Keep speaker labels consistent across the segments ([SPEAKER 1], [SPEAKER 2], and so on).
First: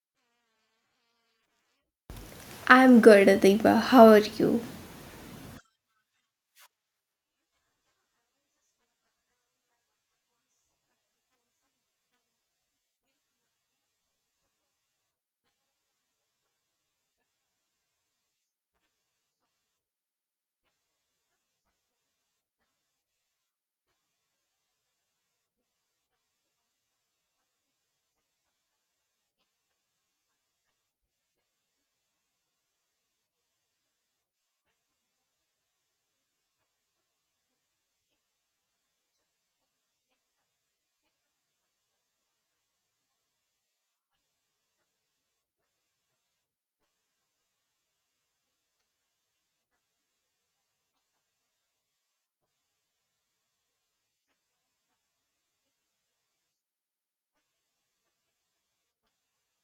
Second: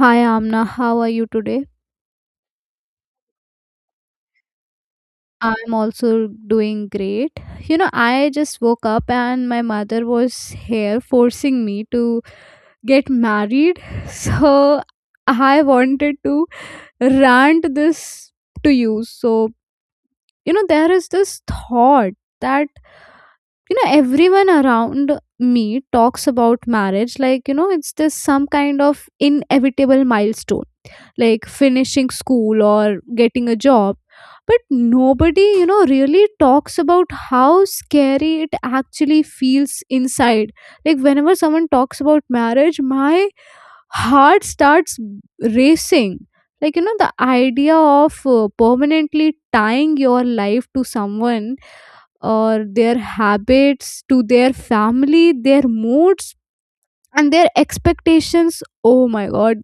[SPEAKER 1] Hi Amna, how are you today?
[SPEAKER 2] I'm good, Adiba. How are you?
[SPEAKER 1] I'm also doing great. You know, I just woke up and my mother was here forcing me to get married. So I wanted to rant this to you. You know, there is this thought that, you know, everyone around me talks about marriage like, you know, it's this some kind of inevitable milestone like finishing school or getting a job, but nobody, you know, really talks about how scary it actually feels inside. Like whenever someone talks about marriage, my heart starts racing. Like, you know, the idea of permanently tying your life to someone, or their habits, to their family, their moods, and their expectations. Oh my god,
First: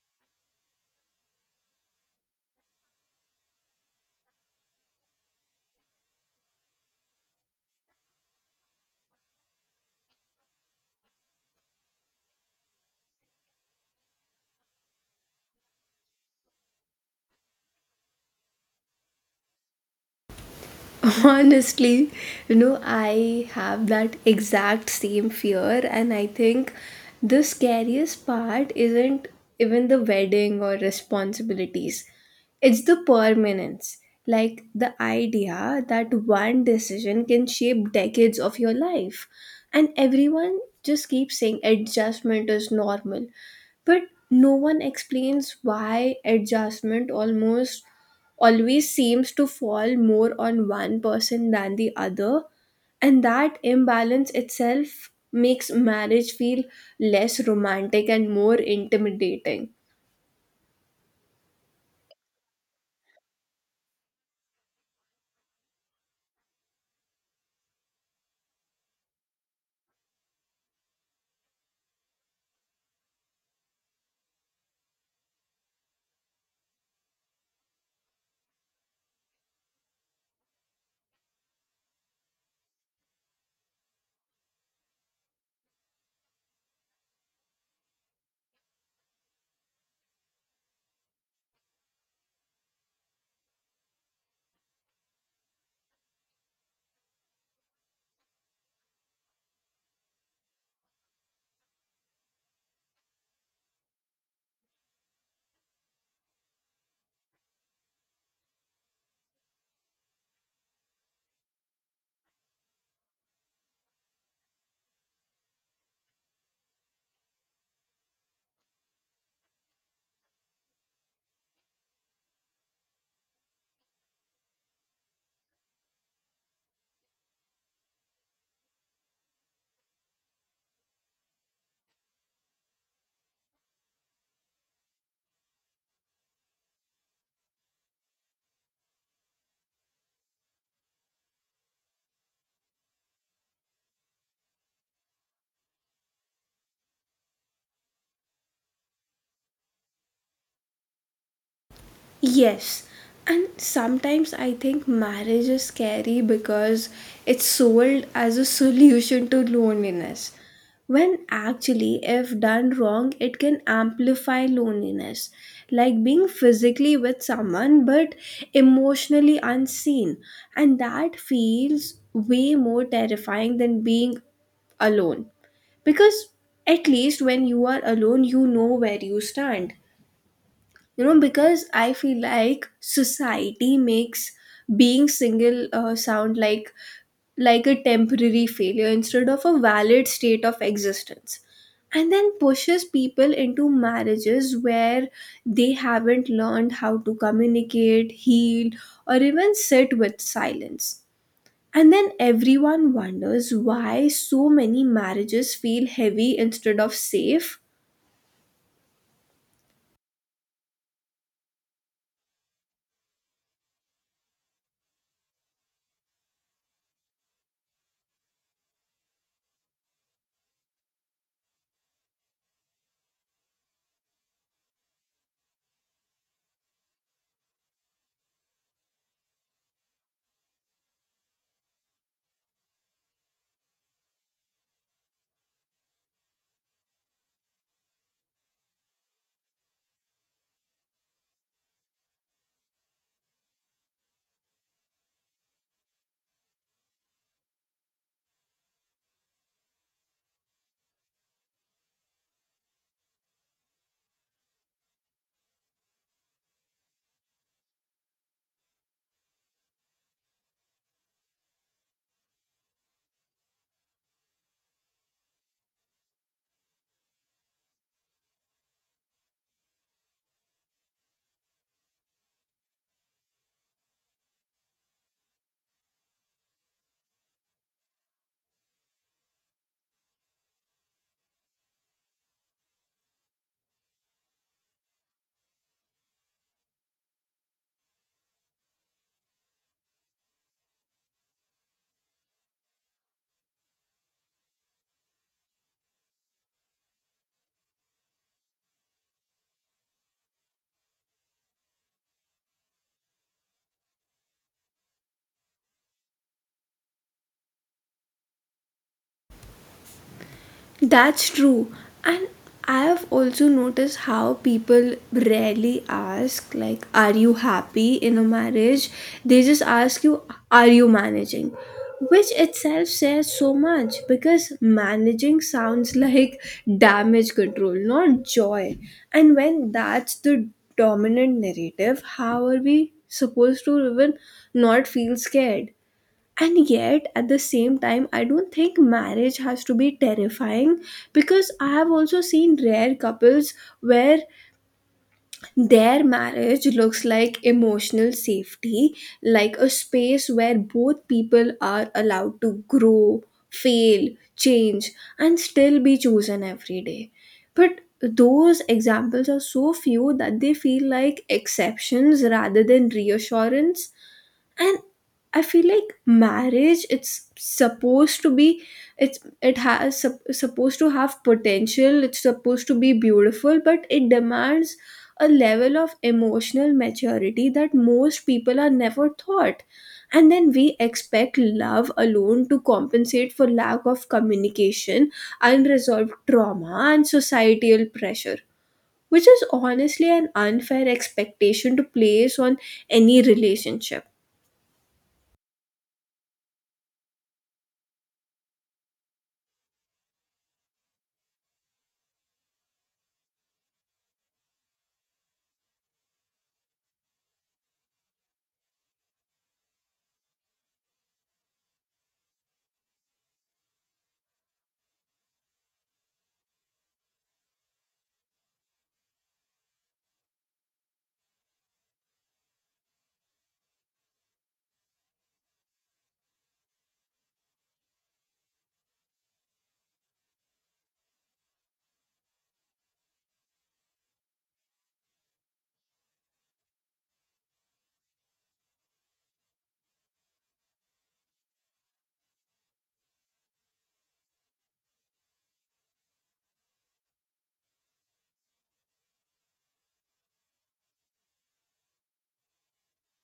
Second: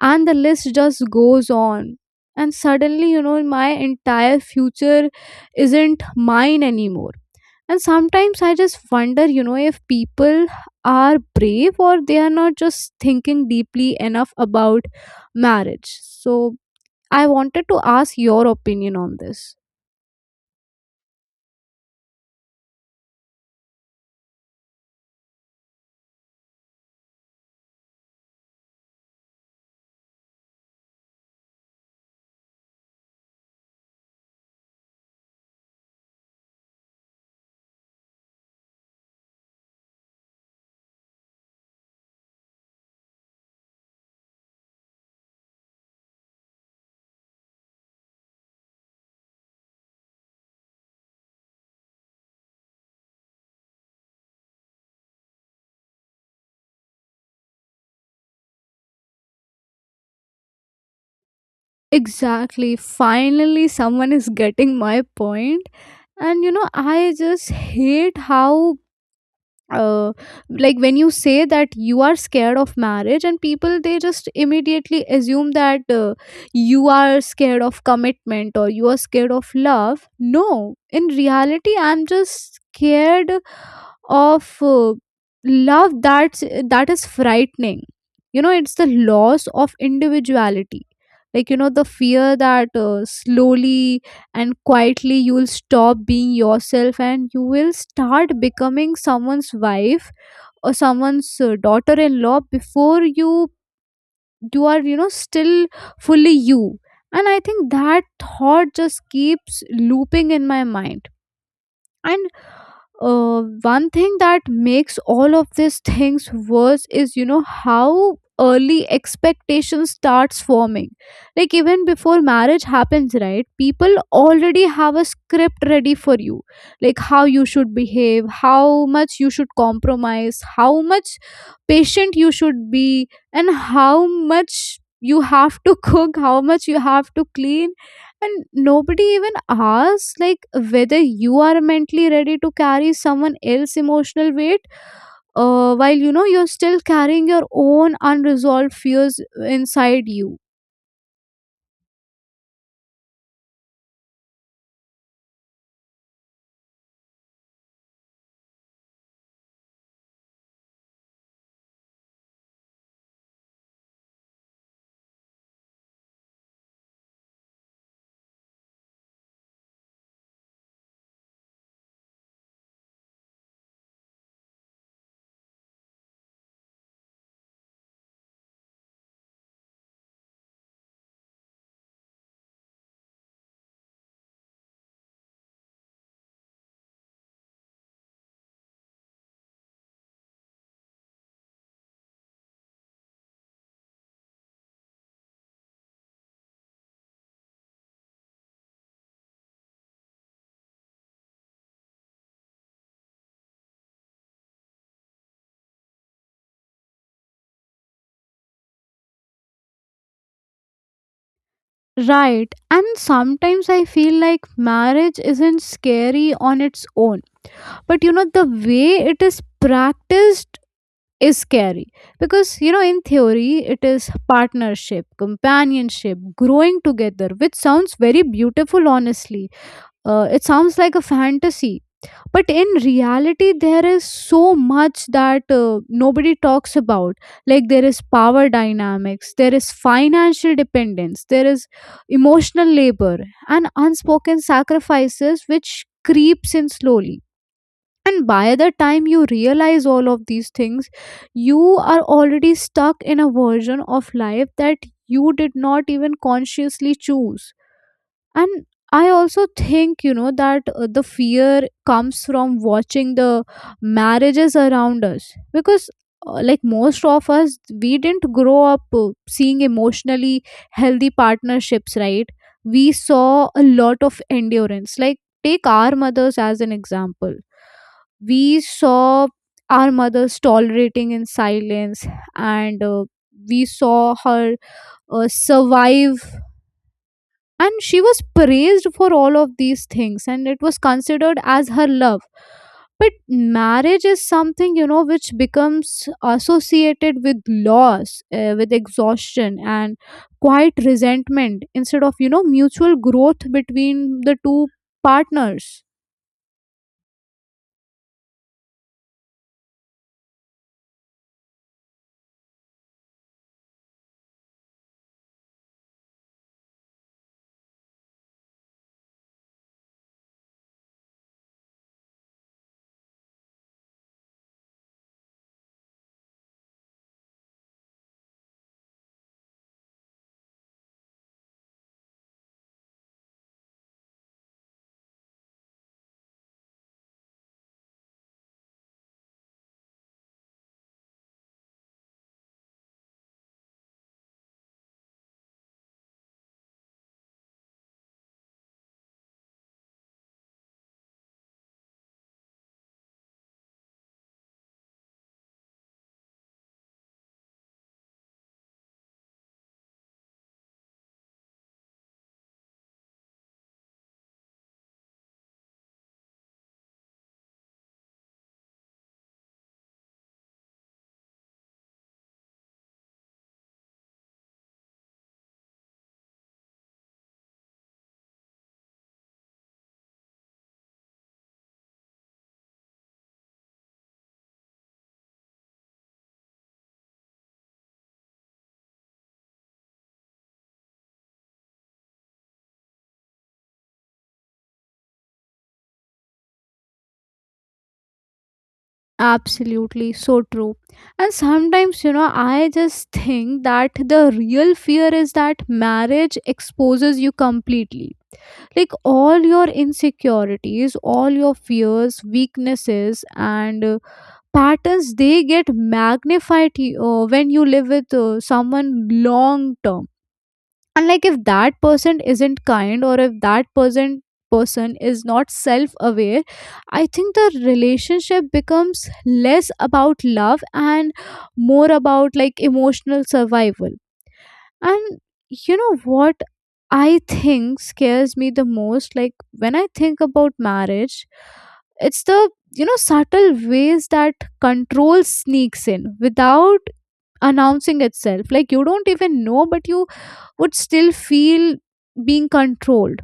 [SPEAKER 1] and the list just goes on. And suddenly, you know, my entire future isn't mine anymore. And sometimes I just wonder, you know, if people are brave or they are not just thinking deeply enough about marriage. So I wanted to ask your opinion on this.
[SPEAKER 2] Honestly, you know, I have that exact same fear, and I think the scariest part isn't even the wedding or responsibilities, it's the permanence. Like the idea that one decision can shape decades of your life. And everyone just keeps saying adjustment is normal. But no one explains why adjustment almost always seems to fall more on one person than the other, and that imbalance itself makes marriage feel less romantic and more intimidating.
[SPEAKER 1] Exactly, finally someone is getting my point. And you know, I just hate how uh, like when you say that you are scared of marriage and people, they just immediately assume that you are scared of commitment or you are scared of love. No, in reality I'm just scared of love. That's that is frightening. You know, it's the loss of individuality. Like, you know, the fear that slowly and quietly you'll stop being yourself and you will start becoming someone's wife or someone's daughter-in-law before you are, you know, still fully you. And I think that thought just keeps looping in my mind. And one thing that makes all of these things worse is, you know, how early expectation starts forming. Like even before marriage happens, right, people already have a script ready for you. Like how you should behave, how much you should compromise, how much patient you should be, and how much you have to cook, how much you have to clean. And nobody even asks like whether you are mentally ready to carry someone else's emotional weight, while, you know, you're still carrying your own unresolved fears inside you.
[SPEAKER 2] Yes, and sometimes I think marriage is scary because it's sold as a solution to loneliness. When actually, if done wrong, it can amplify loneliness, like being physically with someone but emotionally unseen. And that feels way more terrifying than being alone. Because at least when you are alone, you know where you stand. You know, because I feel like society makes being single sound like a temporary failure instead of a valid state of existence, and then pushes people into marriages where they haven't learned how to communicate, heal, or even sit with silence. And then everyone wonders why so many marriages feel heavy instead of safe.
[SPEAKER 1] Right, and sometimes I feel like marriage isn't scary on its own, but, you know, the way it is practiced is scary, because, you know, in theory it is partnership, companionship, growing together, which sounds very beautiful honestly. It sounds like a fantasy, but in reality, there is so much that nobody talks about. Like, there is power dynamics, there is financial dependence, there is emotional labor, and unspoken sacrifices which creeps in slowly. And by the time you realize all of these things, you are already stuck in a version of life that you did not even consciously choose. And I also think, you know, that the fear comes from watching the marriages around us, because like most of us, we didn't grow up seeing emotionally healthy partnerships, right? We saw a lot of endurance. Like take our mothers as an example, we saw our mothers tolerating in silence, and we saw her survive, and she was praised for all of these things and it was considered as her love. But marriage is something, you know, which becomes associated with loss, with exhaustion and quiet resentment instead of, you know, mutual growth between the two partners.
[SPEAKER 2] That's true. And I have also noticed how people rarely ask, like, are you happy in a marriage? They just ask you, are you managing? Which itself says so much, because managing sounds like damage control, not joy. And when that's the dominant narrative, how are we supposed to even not feel scared? And yet at the same time, I don't think marriage has to be terrifying, because I have also seen rare couples where their marriage looks like emotional safety, like a space where both people are allowed to grow, fail, change, and still be chosen every day. But those examples are so few that they feel like exceptions rather than reassurance. And I feel like marriage it's supposed to be, it has supposed to have potential, it's supposed to be beautiful, but it demands a level of emotional maturity that most people are never taught. And then we expect love alone to compensate for lack of communication, unresolved trauma, and societal pressure, which is honestly an unfair expectation to place on any relationship.
[SPEAKER 1] Absolutely, so true. And sometimes, you know, I just think that the real fear is that marriage exposes you completely. Like all your insecurities, all your fears, weaknesses, and patterns, they get magnified when you live with someone long term. And like if that person isn't kind, or if that person is not self aware, I think the relationship becomes less about love and more about like emotional survival. And you know what I think scares me the most? Like when I think about marriage, it's the, you know, subtle ways that control sneaks in without announcing itself. Like you don't even know, but you would still feel being controlled.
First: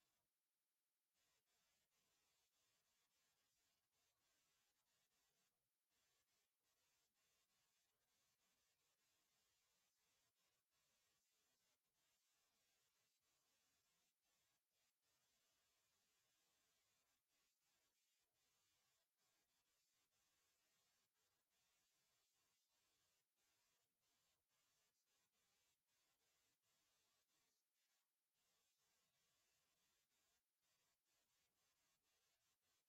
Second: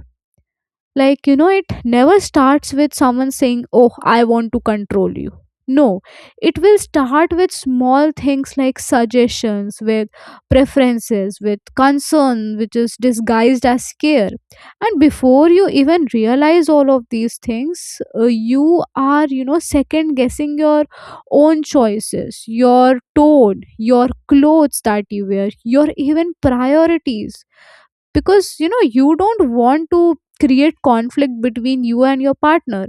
[SPEAKER 1] Like, you know, it never starts with someone saying, oh, I want to control you. No, it will start with small things like suggestions, with preferences, with concern, which is disguised as care. And before you even realize all of these things, you are, you know, second guessing your own choices, your tone, your clothes that you wear, your even priorities, because, you know, you don't want to create conflict between you and your partner.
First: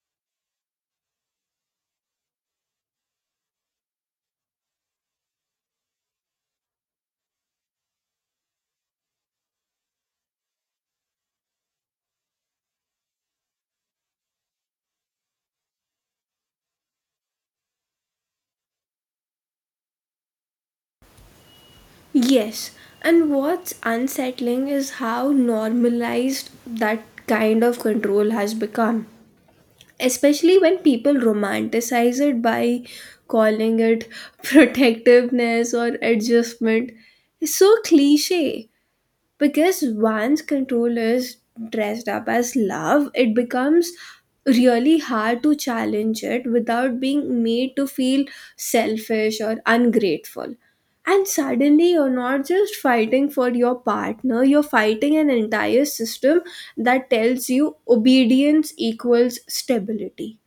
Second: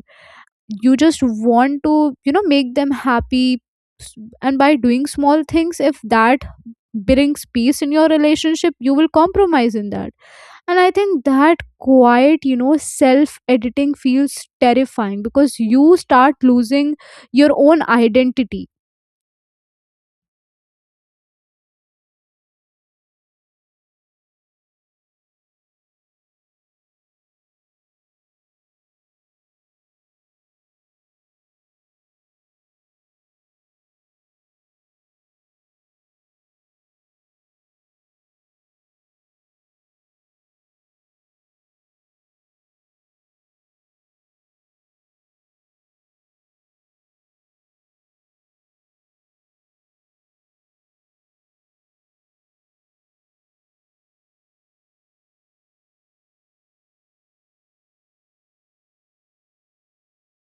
[SPEAKER 1] You just want to, you know, make them happy. S- and by doing small things, if that brings peace in your relationship, you will compromise in that. And I think that quiet, you know, self editing feels terrifying because you start losing your own identity.
[SPEAKER 2] Yes, and what's unsettling is how normalized that kind of control has become, especially when people romanticize it by calling it protectiveness or adjustment. It's so cliche, because once control is dressed up as love, it becomes really hard to challenge it without being made to feel selfish or ungrateful. And suddenly, you're not just fighting for your partner, you're fighting an entire system that tells you obedience equals stability.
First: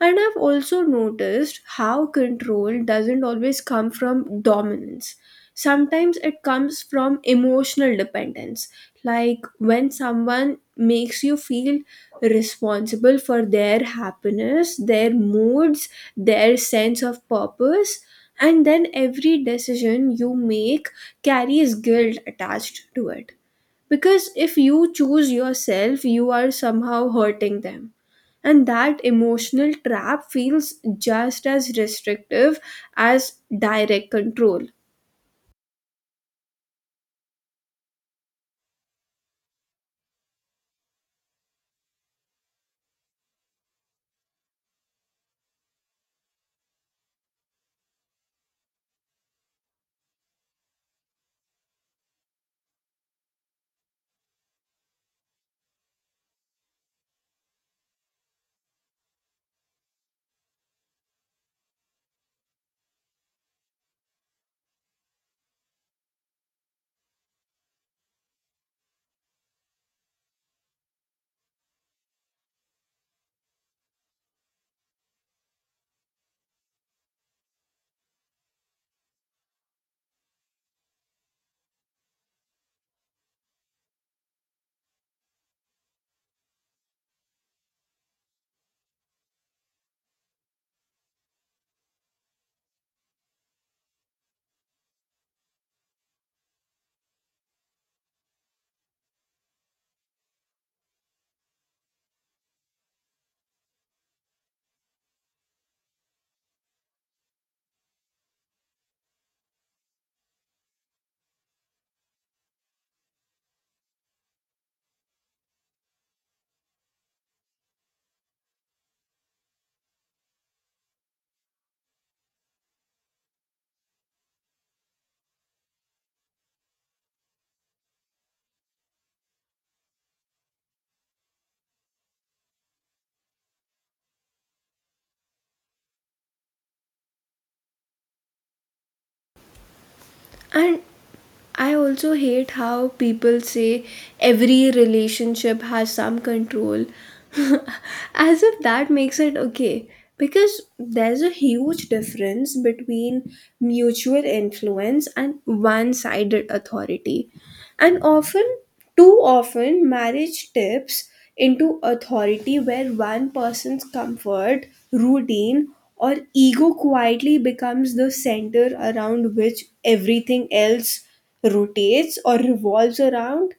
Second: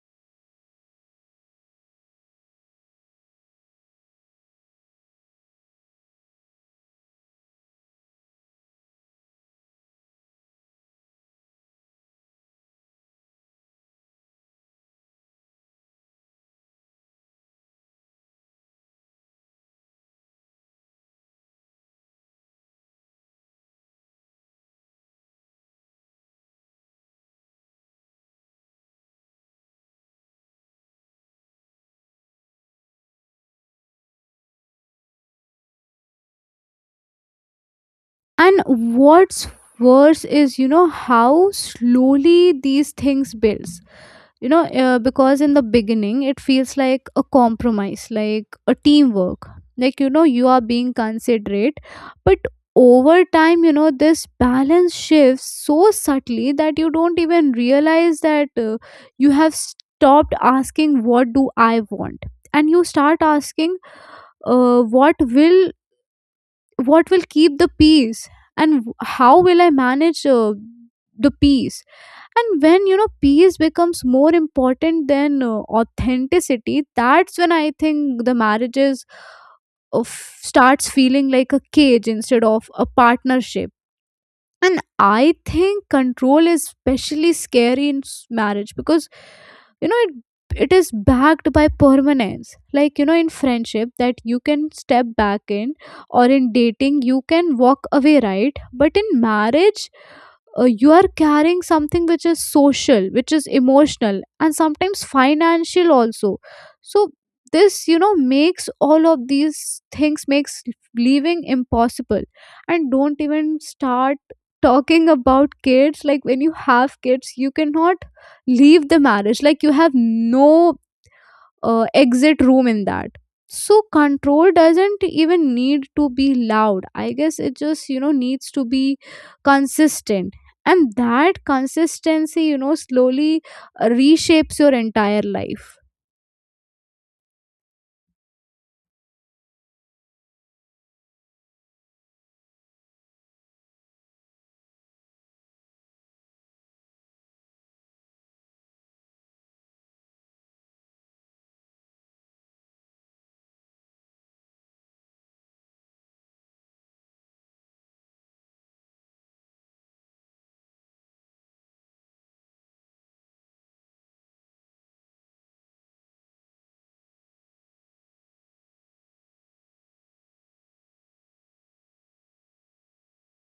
[SPEAKER 2] And I've also noticed how control doesn't always come from dominance. Sometimes it comes from emotional dependence, like when someone makes you feel responsible for their happiness, their moods, their sense of purpose, and then every decision you make carries guilt attached to it. Because if you choose yourself, you are somehow hurting them. And that emotional trap feels just as restrictive as direct control.
[SPEAKER 1] And what's worse is, you know, how slowly these things builds, you know, because in the beginning it feels like a compromise, like a teamwork, like, you know, you are being considerate. But over time, you know, this balance shifts so subtly that you don't even realize that you have stopped asking, what do I want? And you start asking, uh, what will what will keep the peace? And how will I manage the peace? And when, you know, peace becomes more important than authenticity, that's when I think the marriages of starts feeling like a cage instead of a partnership. And I think control is especially scary in marriage because, you know, it is backed by permanence. Like, you know, in friendship that you can step back in, or in dating you can walk away, right? But in marriage, you are carrying something which is social, which is emotional, and sometimes financial also. So this, you know, makes all of these things, makes leaving impossible. And don't even start talking about kids. Like when you have kids, you cannot leave the marriage, like you have no exit room in that. So control doesn't even need to be loud, I guess. It just, you know, needs to be consistent. And that consistency, you know, slowly reshapes your entire life.
[SPEAKER 2] And I also hate how people say every relationship has some control as if that makes it okay. Because there's a huge difference between mutual influence and one sided authority. And often, too often, marriage tips into authority where one person's comfort, routine, or ego quietly becomes the center around which everything else rotates or revolves around.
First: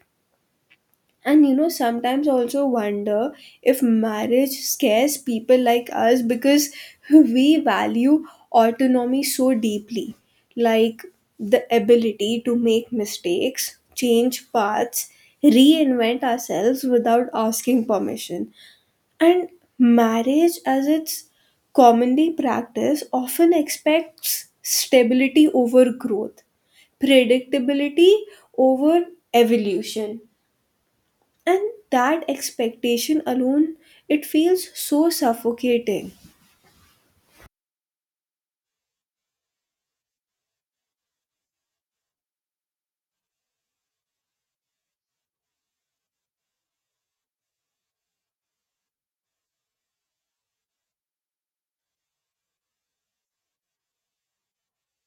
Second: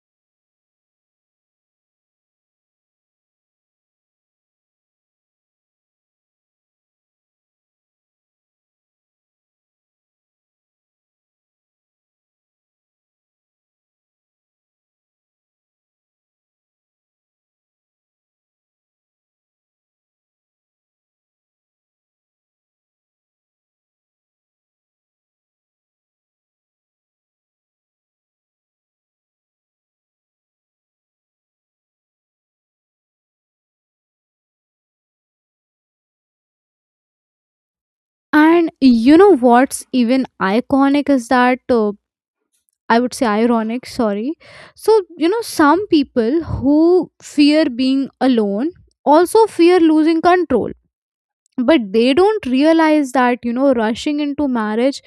[SPEAKER 2] And you know, sometimes I also wonder if marriage scares people like us because we value autonomy so deeply, like the ability to make mistakes, change paths, reinvent ourselves without asking permission. And marriage, as it's commonly practiced, often expects stability over growth, predictability over evolution, and that expectation alone, it feels so suffocating.
[SPEAKER 1] And you know what's even iconic is that I would say ironic, sorry. So, you know, some people who fear being alone also fear losing control, but they don't realize that, you know, rushing into marriage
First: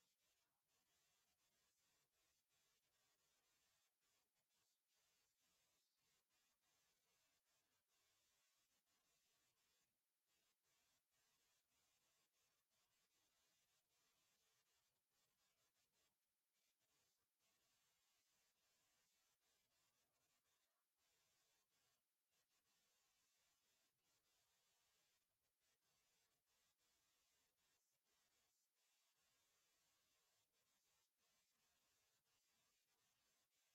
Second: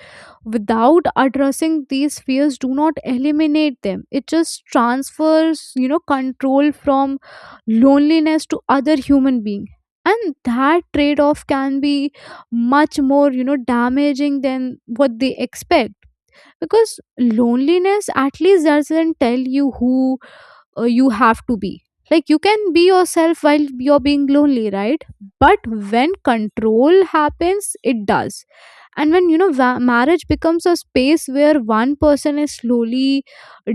[SPEAKER 1] without addressing these fears do not eliminate them. It just transfers, you know, control from loneliness to other human being. And that trade off can be much more, you know, damaging than what they expect. Because loneliness at least doesn't tell you who you have to be. Like you can be yourself while you're being lonely, right? But when control happens, it does. And when, you know, marriage becomes a space where one person is slowly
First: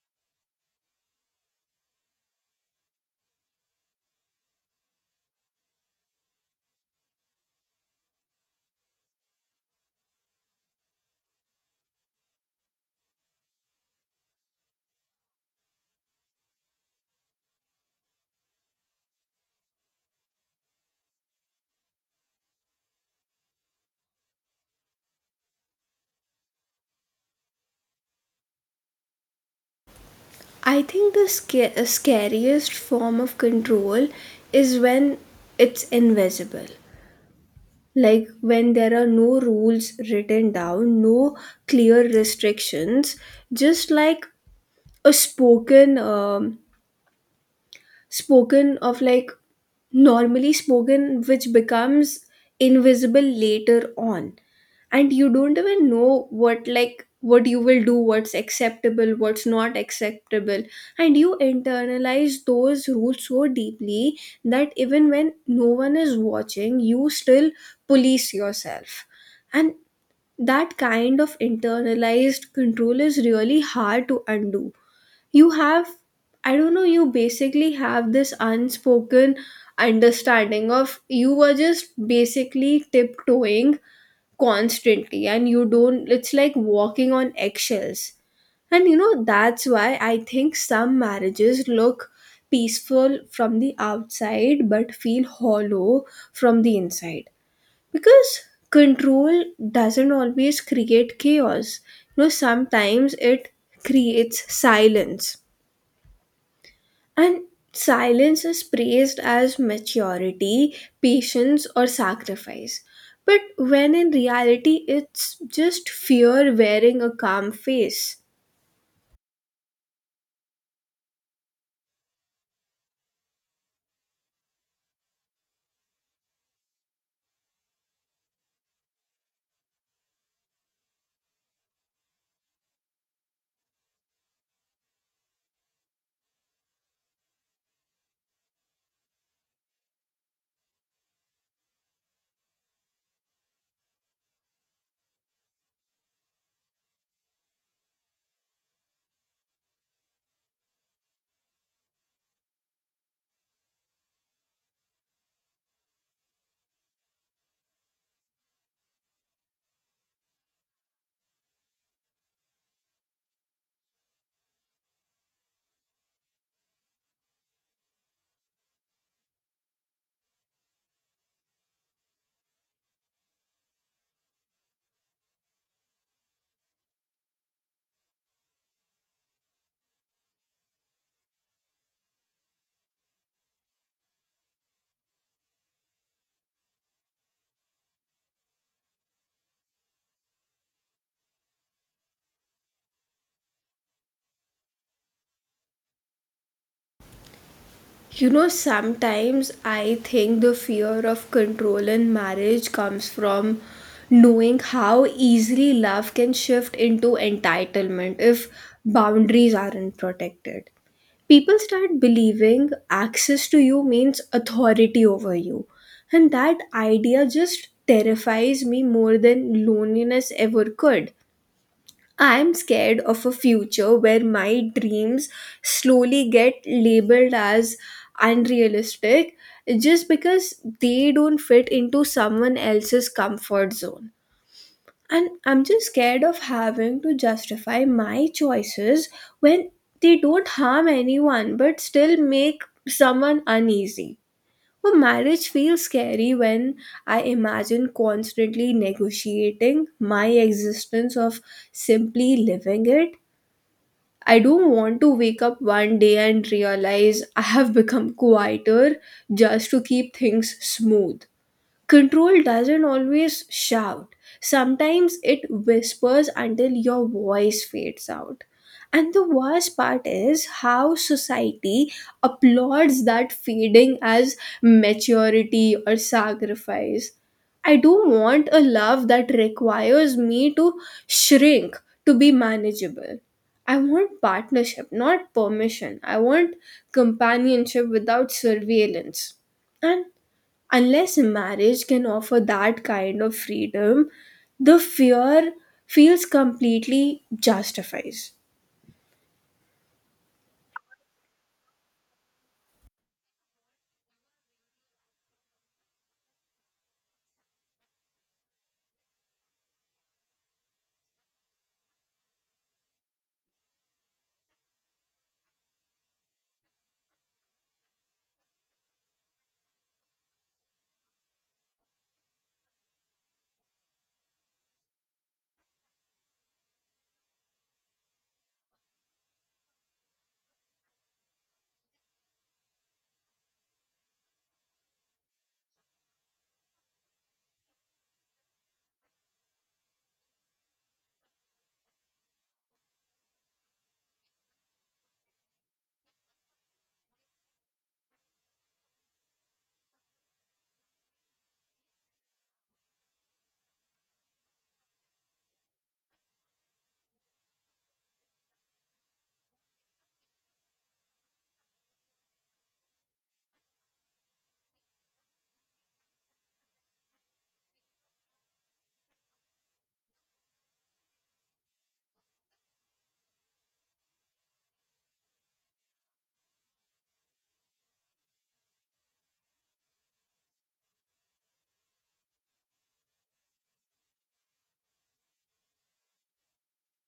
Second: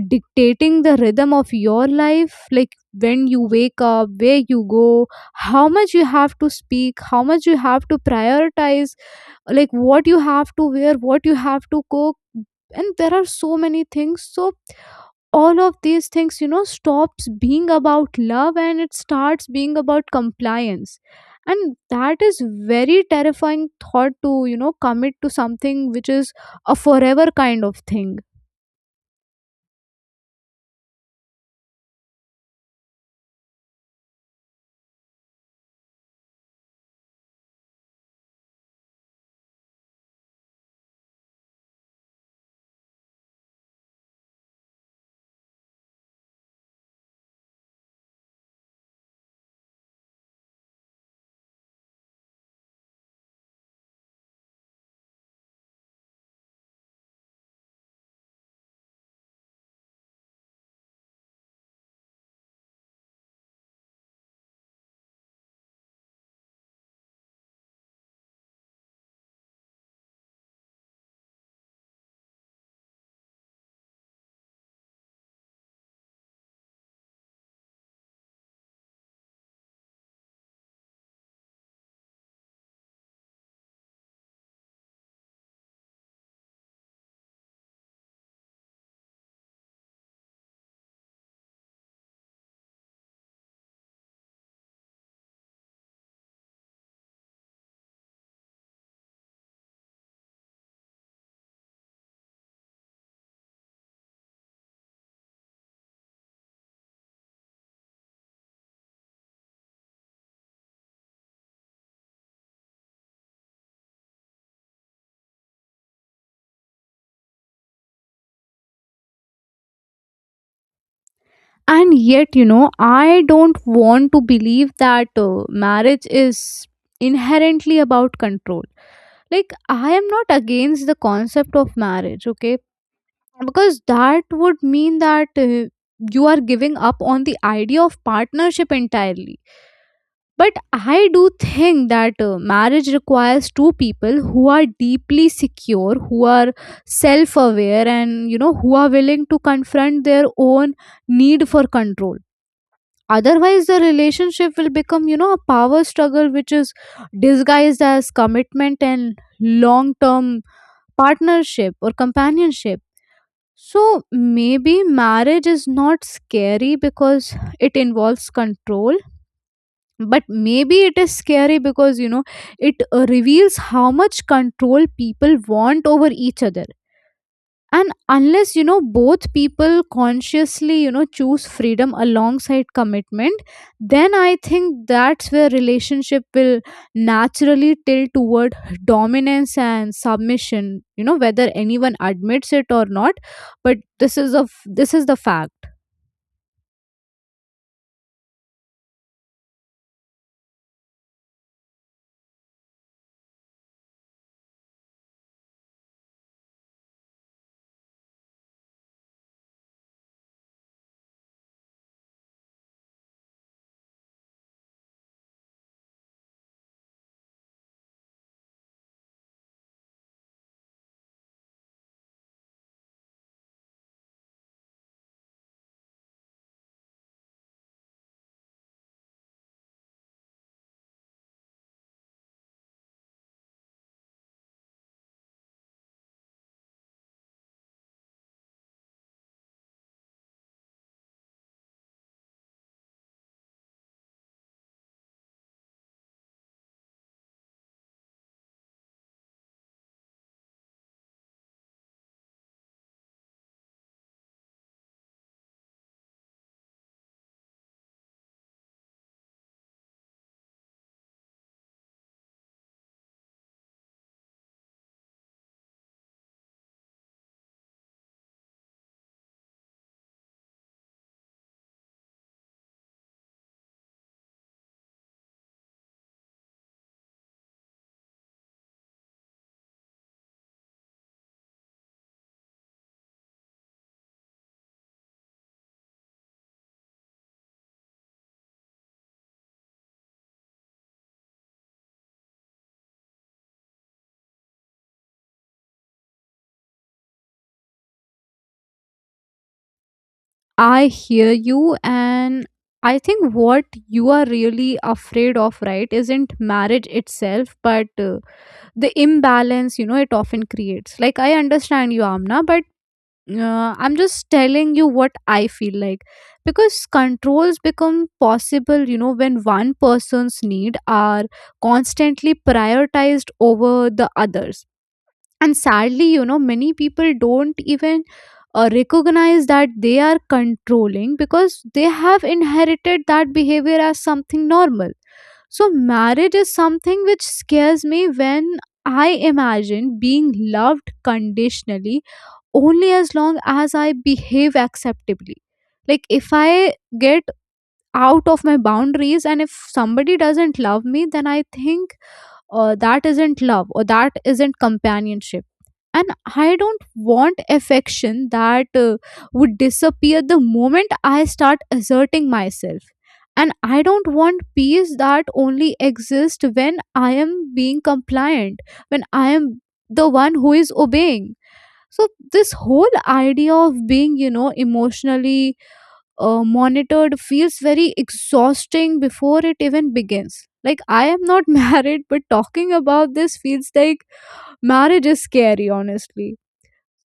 [SPEAKER 1] dictating the rhythm of your life, like when you wake up, where you go, how much you have to speak, how much you have to prioritize, like what you have to wear, what you have to cook, and there are so many things. So all of these things, you know, stops being about love and it starts being about compliance. And that is very terrifying thought to, you know, commit to something which is a forever kind of thing.
[SPEAKER 2] I think the scariest form of control is when it's invisible. Like when there are no rules written down, no clear restrictions, just like a spoken, spoken of, like normally spoken, which becomes invisible later on. And you don't even know what, like what you will do, what's acceptable, what's not acceptable. And you internalize those rules so deeply that even when no one is watching, you still police yourself. And that kind of internalized control is really hard to undo. You have, I don't know, you basically have this unspoken understanding of, you were just basically tiptoeing constantly, and you don't, it's like walking on eggshells. And you know, that's why I think some marriages look peaceful from the outside but feel hollow from the inside. Because control doesn't always create chaos, you know, sometimes it creates silence. And silence is praised as maturity, patience, or sacrifice. But when in reality it's just fear wearing a calm face.
[SPEAKER 1] And yet, you know, I don't want to believe that marriage is inherently about control. Like I am not against the concept of marriage, okay, because that would mean that you are giving up on the idea of partnership entirely. But I do think that marriage requires two people who are deeply secure, who are self aware, and, you know, who are willing to confront their own need for control. Otherwise the relationship will become, you know, a power struggle which is disguised as commitment and long term partnership or companionship. So maybe marriage is not scary because it involves control, but maybe it is scary because, you know, it reveals how much control people want over each other. And unless, you know, both people consciously, you know, choose freedom alongside commitment, then I think that's where relationship will naturally tilt toward dominance and submission, you know, whether anyone admits it or not. But this is the fact.
[SPEAKER 2] You know, sometimes I think the fear of control in marriage comes from knowing how easily love can shift into entitlement if boundaries aren't protected. People start believing access to you means authority over you, and that idea just terrifies me more than loneliness ever could. I am scared of a future where my dreams slowly get labeled as unrealistic just because they don't fit into someone else's comfort zone. And I'm just scared of having to justify my choices when they don't harm anyone but still make someone uneasy. Well, marriage feels scary when I imagine constantly negotiating my existence of simply living it I don't want to wake up one day and realize I have become quieter just to keep things smooth. Control doesn't always shout. Sometimes it whispers until your voice fades out. And the worst part is how society applauds that fading as maturity or sacrifice. I do not want a love that requires me to shrink to be manageable. I want partnership, not permission. I want companionship without surveillance. And Unless marriage can offer that kind of freedom, the fear feels completely justifies.
[SPEAKER 1] I hear you. And I think what you are really afraid of, right, isn't marriage itself, but the imbalance, you know, it often creates. Like, I understand you, Amna, but I'm just telling you what I feel like. Because controls become possible, you know, when one person's need are constantly prioritized over the others. And sadly, you know, many people don't even recognize that they are controlling because they have inherited that behavior as something normal. So marriage is something which scares me when I imagine being loved conditionally, only as long as I behave acceptably. Like if I get out of my boundaries and if somebody doesn't love me, then I think that isn't love or that isn't companionship. And I don't want affection that would disappear the moment I start asserting myself. And I don't want peace that only exists when I am being compliant, when I am the one who is obeying. So this whole idea of being, you know, emotionally monitored feels very exhausting before it even begins. Like, I am not married, but talking about this feels like marriage is scary, honestly.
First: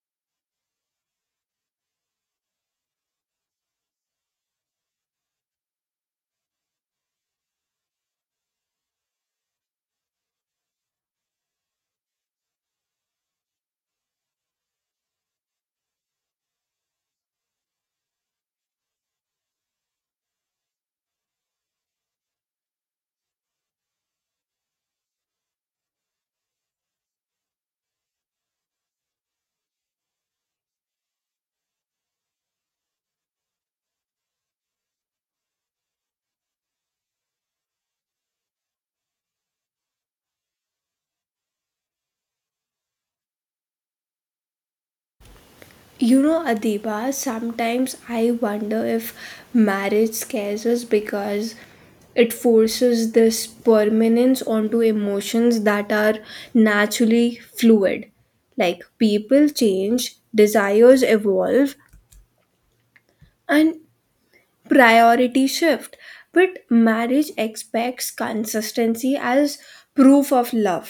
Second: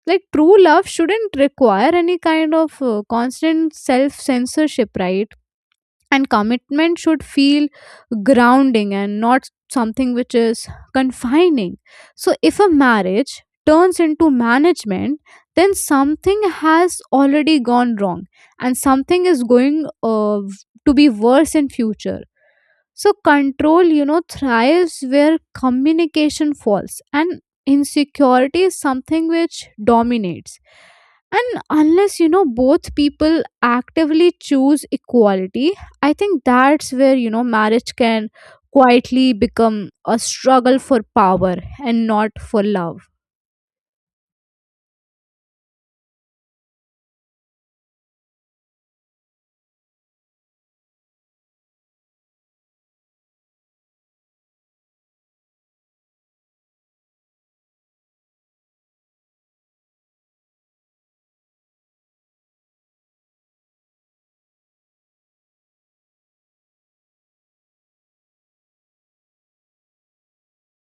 [SPEAKER 1] Like, true love shouldn't require any kind of constant self censorship, right? And commitment should feel grounding and not something which is confining. So if a marriage turns into management, then something has already gone wrong and something is going uh, to be worse in future. So control, you know, thrives where communication falls, and insecurity is something which dominates. And unless, you know, both people actively choose equality, I think that's where, you know, marriage can quietly become a struggle for power and not for love.
[SPEAKER 2] You know, Adiba, sometimes I wonder if marriage scares us because it forces this permanence onto emotions that are naturally fluid. Like people change, desires evolve, and priority shift, but marriage expects consistency as proof of love.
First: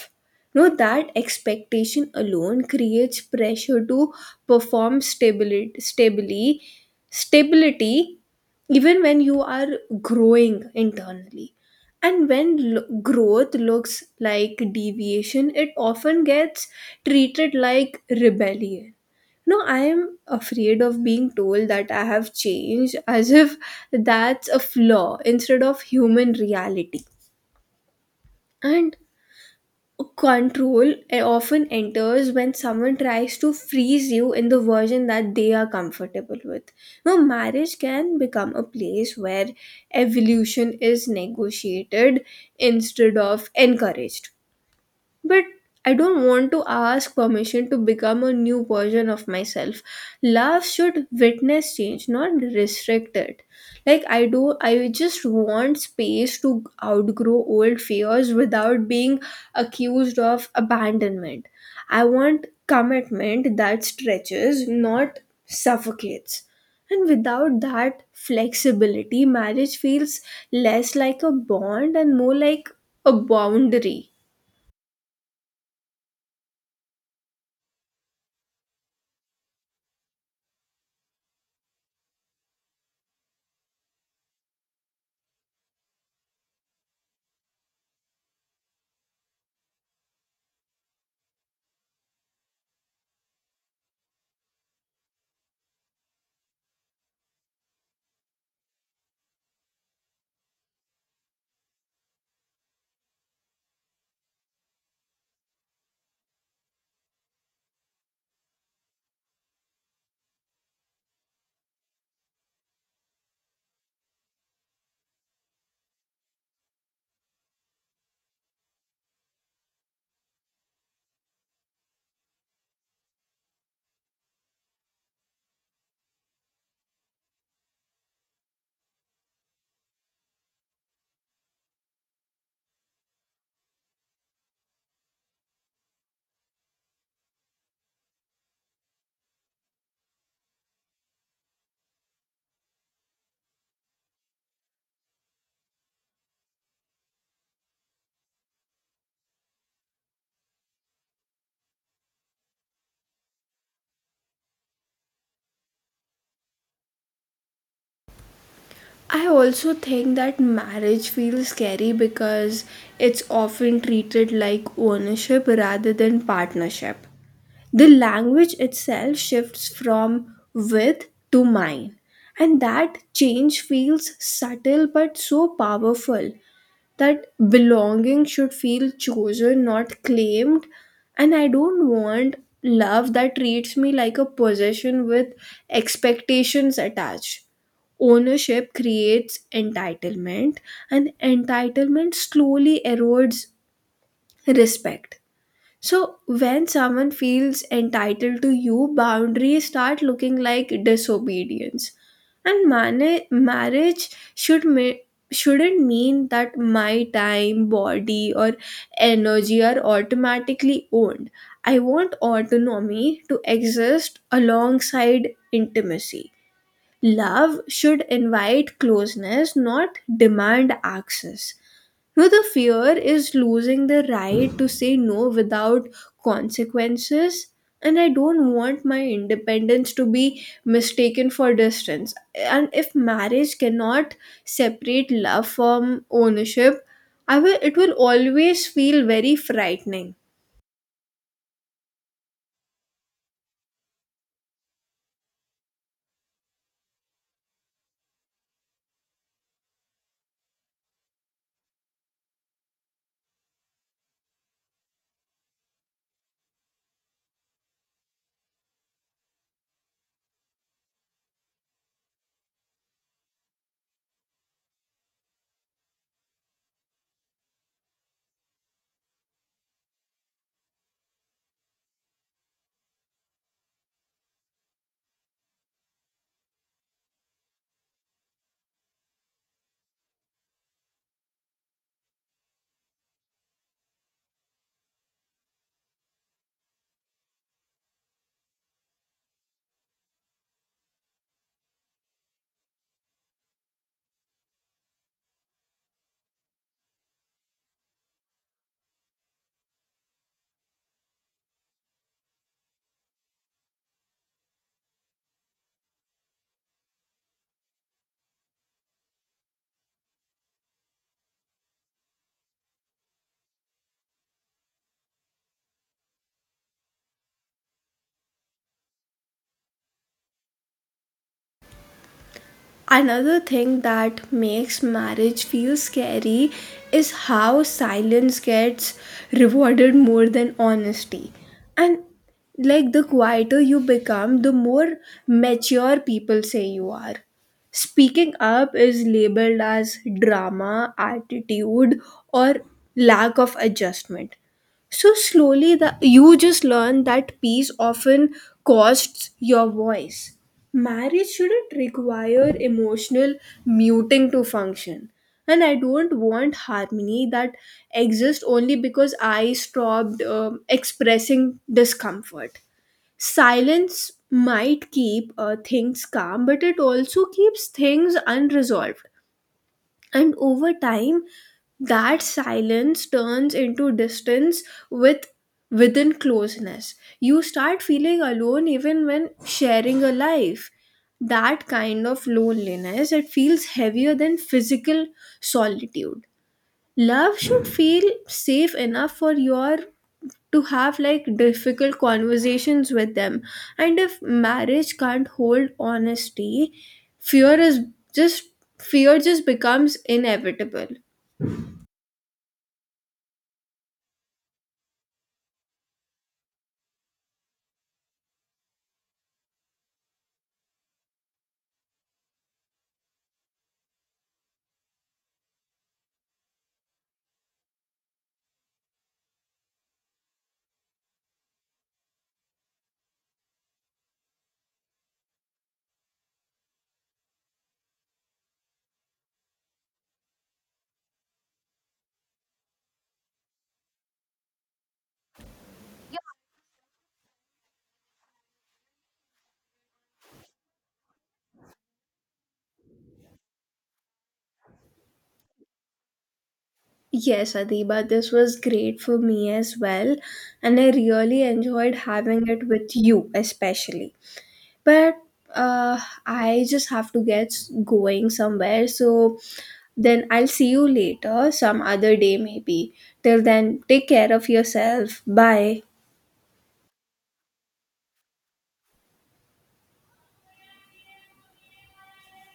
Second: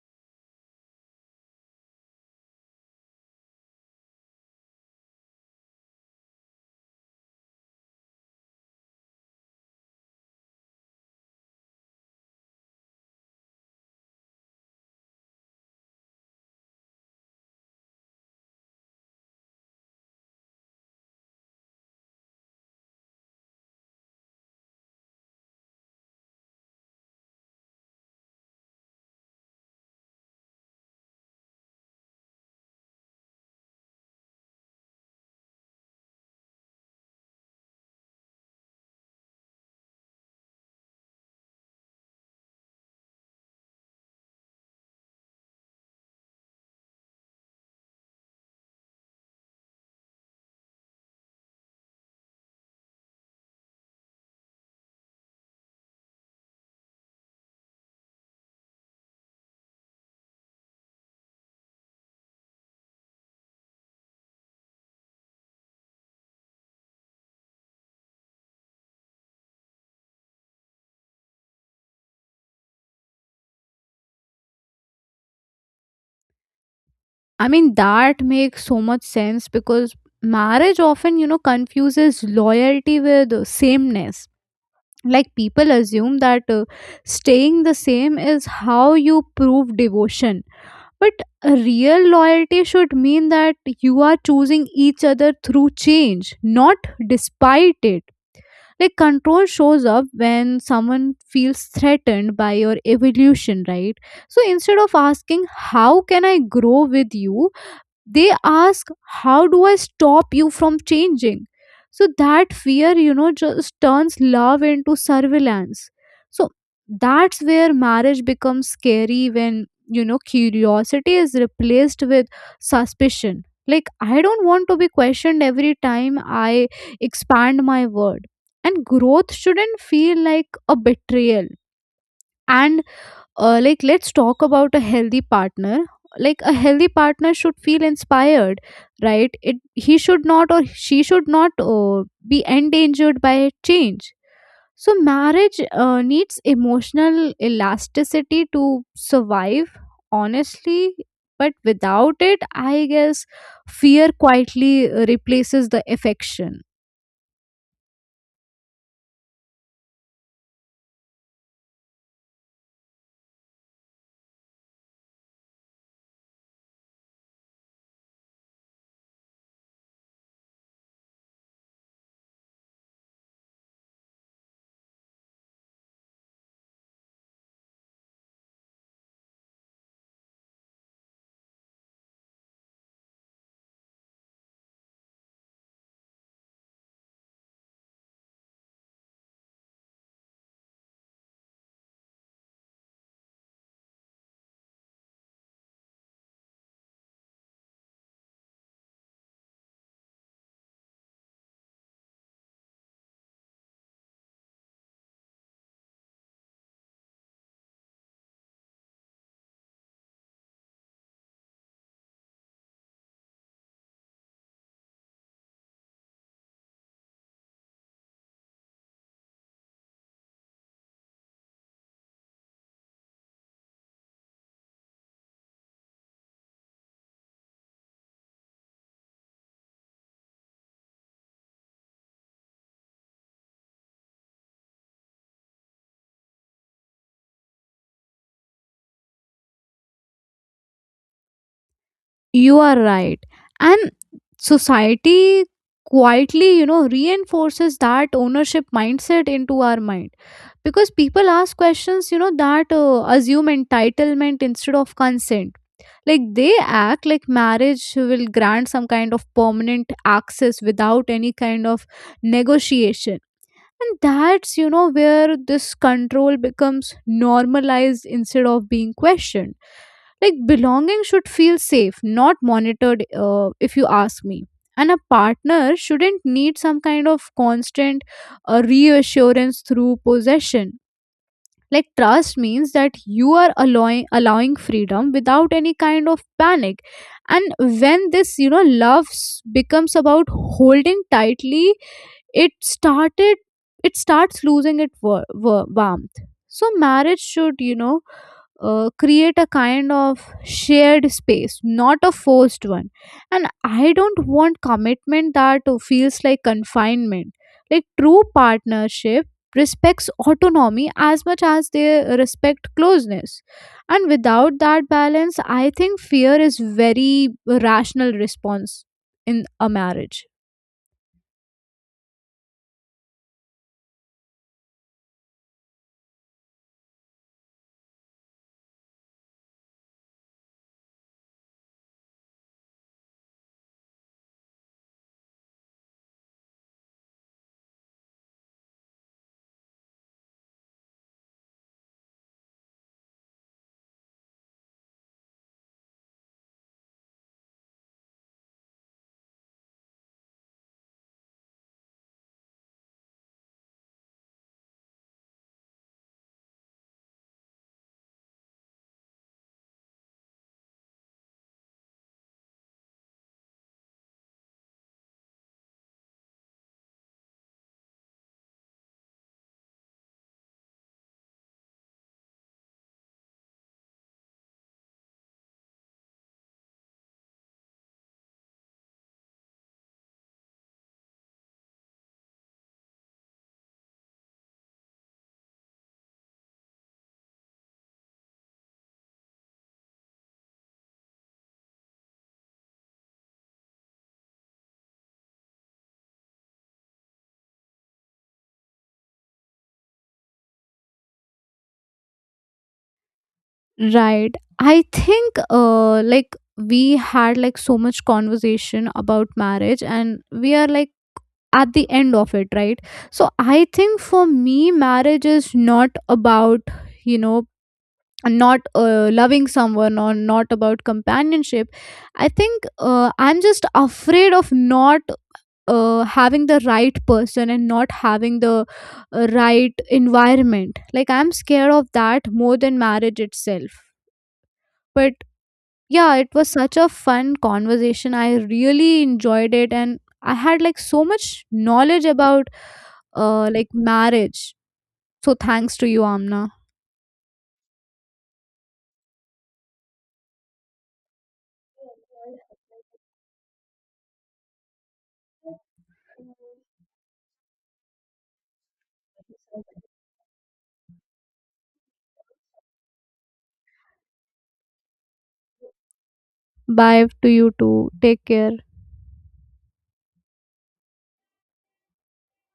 [SPEAKER 2] No, that expectation alone creates pressure to perform stabili- stably stability, even when you are growing internally. And when growth looks like deviation, it often gets treated like rebellion. No, I am afraid of being told that I have changed as if that's a flaw instead of human reality. And control often enters when someone tries to freeze you in the version that they are comfortable with. Now, marriage can become a place where evolution is negotiated instead of encouraged, but I don't want to ask permission to become a new version of myself. Love should witness change, not restrict it. Like I just want space to outgrow old fears without being accused of abandonment. I want commitment that stretches, not suffocates. And without that flexibility, marriage feels less like a bond and more like a boundary.
[SPEAKER 1] I mean, that makes so much sense because marriage often, you know, confuses loyalty with sameness. Like, people assume that staying the same is how you prove devotion, but real loyalty should mean that you are choosing each other through change, not despite it. Like, control shows up when someone feels threatened by your evolution, right? So instead of asking how can I grow with you, they ask how do I stop you from changing. So that fear, you know, just turns love into surveillance. So that's where marriage becomes scary, when, you know, curiosity is replaced with suspicion. Like, I don't want to be questioned every time I expand my word, and growth shouldn't feel like a betrayal. And like, let's talk about a healthy partner. Like, a healthy partner should feel inspired, right? It, he should not, or she should not be endangered by change. So marriage needs emotional elasticity to survive, honestly. But without it, I guess fear quietly replaces the affection.
[SPEAKER 2] I also think that marriage feels scary because it's often treated like ownership rather than partnership. The language itself shifts from with to mine, and that change feels subtle but so powerful, that belonging should feel chosen, not claimed. And I don't want love that treats me like a possession with expectations attached. Ownership creates entitlement, and entitlement slowly erodes respect. So when someone feels entitled to you, boundaries start looking like disobedience. And marriage should ma- shouldn't mean that my time, body, or energy are automatically owned. I want autonomy to exist alongside intimacy. Love should invite closeness, not demand access. No, the fear is losing the right to say no without consequences. And I don't want my independence to be mistaken for distance. And if marriage cannot separate love from ownership, it will always feel very frightening.
[SPEAKER 1] You are right. And society quietly, you know, reinforces that ownership mindset into our mind because people ask questions, you know, that assume entitlement instead of consent. Like, they act like marriage will grant some kind of permanent access without any kind of negotiation. And that's, you know, where this control becomes normalized instead of being questioned. Like, belonging should feel safe, not monitored, if you ask me. And a partner shouldn't need some kind of constant reassurance through possession. Like, trust means that you are allowing freedom without any kind of panic. And when this, you know, becomes about holding tightly, it started it starts losing its warmth. So marriage should, you know, create a kind of shared space, not a forced one. And I don't want commitment that feels like confinement. Like, true partnership respects autonomy as much as they respect closeness. And without that balance, I think fear is very rational response in a marriage.
[SPEAKER 2] Another thing that makes marriage feel scary is how silence gets rewarded more than honesty. And like the quieter you become, the more mature people say you are. Speaking up is labeled as drama, attitude, or lack of adjustment. So slowly, you just learn that peace often costs your voice. Marriage shouldn't require emotional muting to function. And I don't want harmony that exists only because I stopped expressing discomfort. Silence might keep things calm, but it also keeps things unresolved. And over time that silence turns into distance, with within closeness. You start feeling alone even when sharing a life. That kind of loneliness, it feels heavier than physical solitude. Love should feel safe enough for your to have like difficult conversations with them. And if marriage can't hold honesty, fear is just fear just becomes inevitable.
[SPEAKER 1] Right. I think like, we had like so much conversation about marriage, and we are like at the end of it, right? So I think for me, marriage is not about, you know, not loving someone or not about companionship. I think I'm just afraid of not having the right person and not having the right environment. Like, I'm scared of that more than marriage itself. But yeah, it was such a fun conversation, I really enjoyed it, and I had like so much knowledge about like marriage. So thanks to you, Amna.
[SPEAKER 2] Yes, Adiba, this was great for me as well, and I really enjoyed having it with you especially. But uh, I just have to get going somewhere, so then I'll see you later some other day maybe. Till then, take care of yourself. Bye.
[SPEAKER 1] Bye to you too. Take care.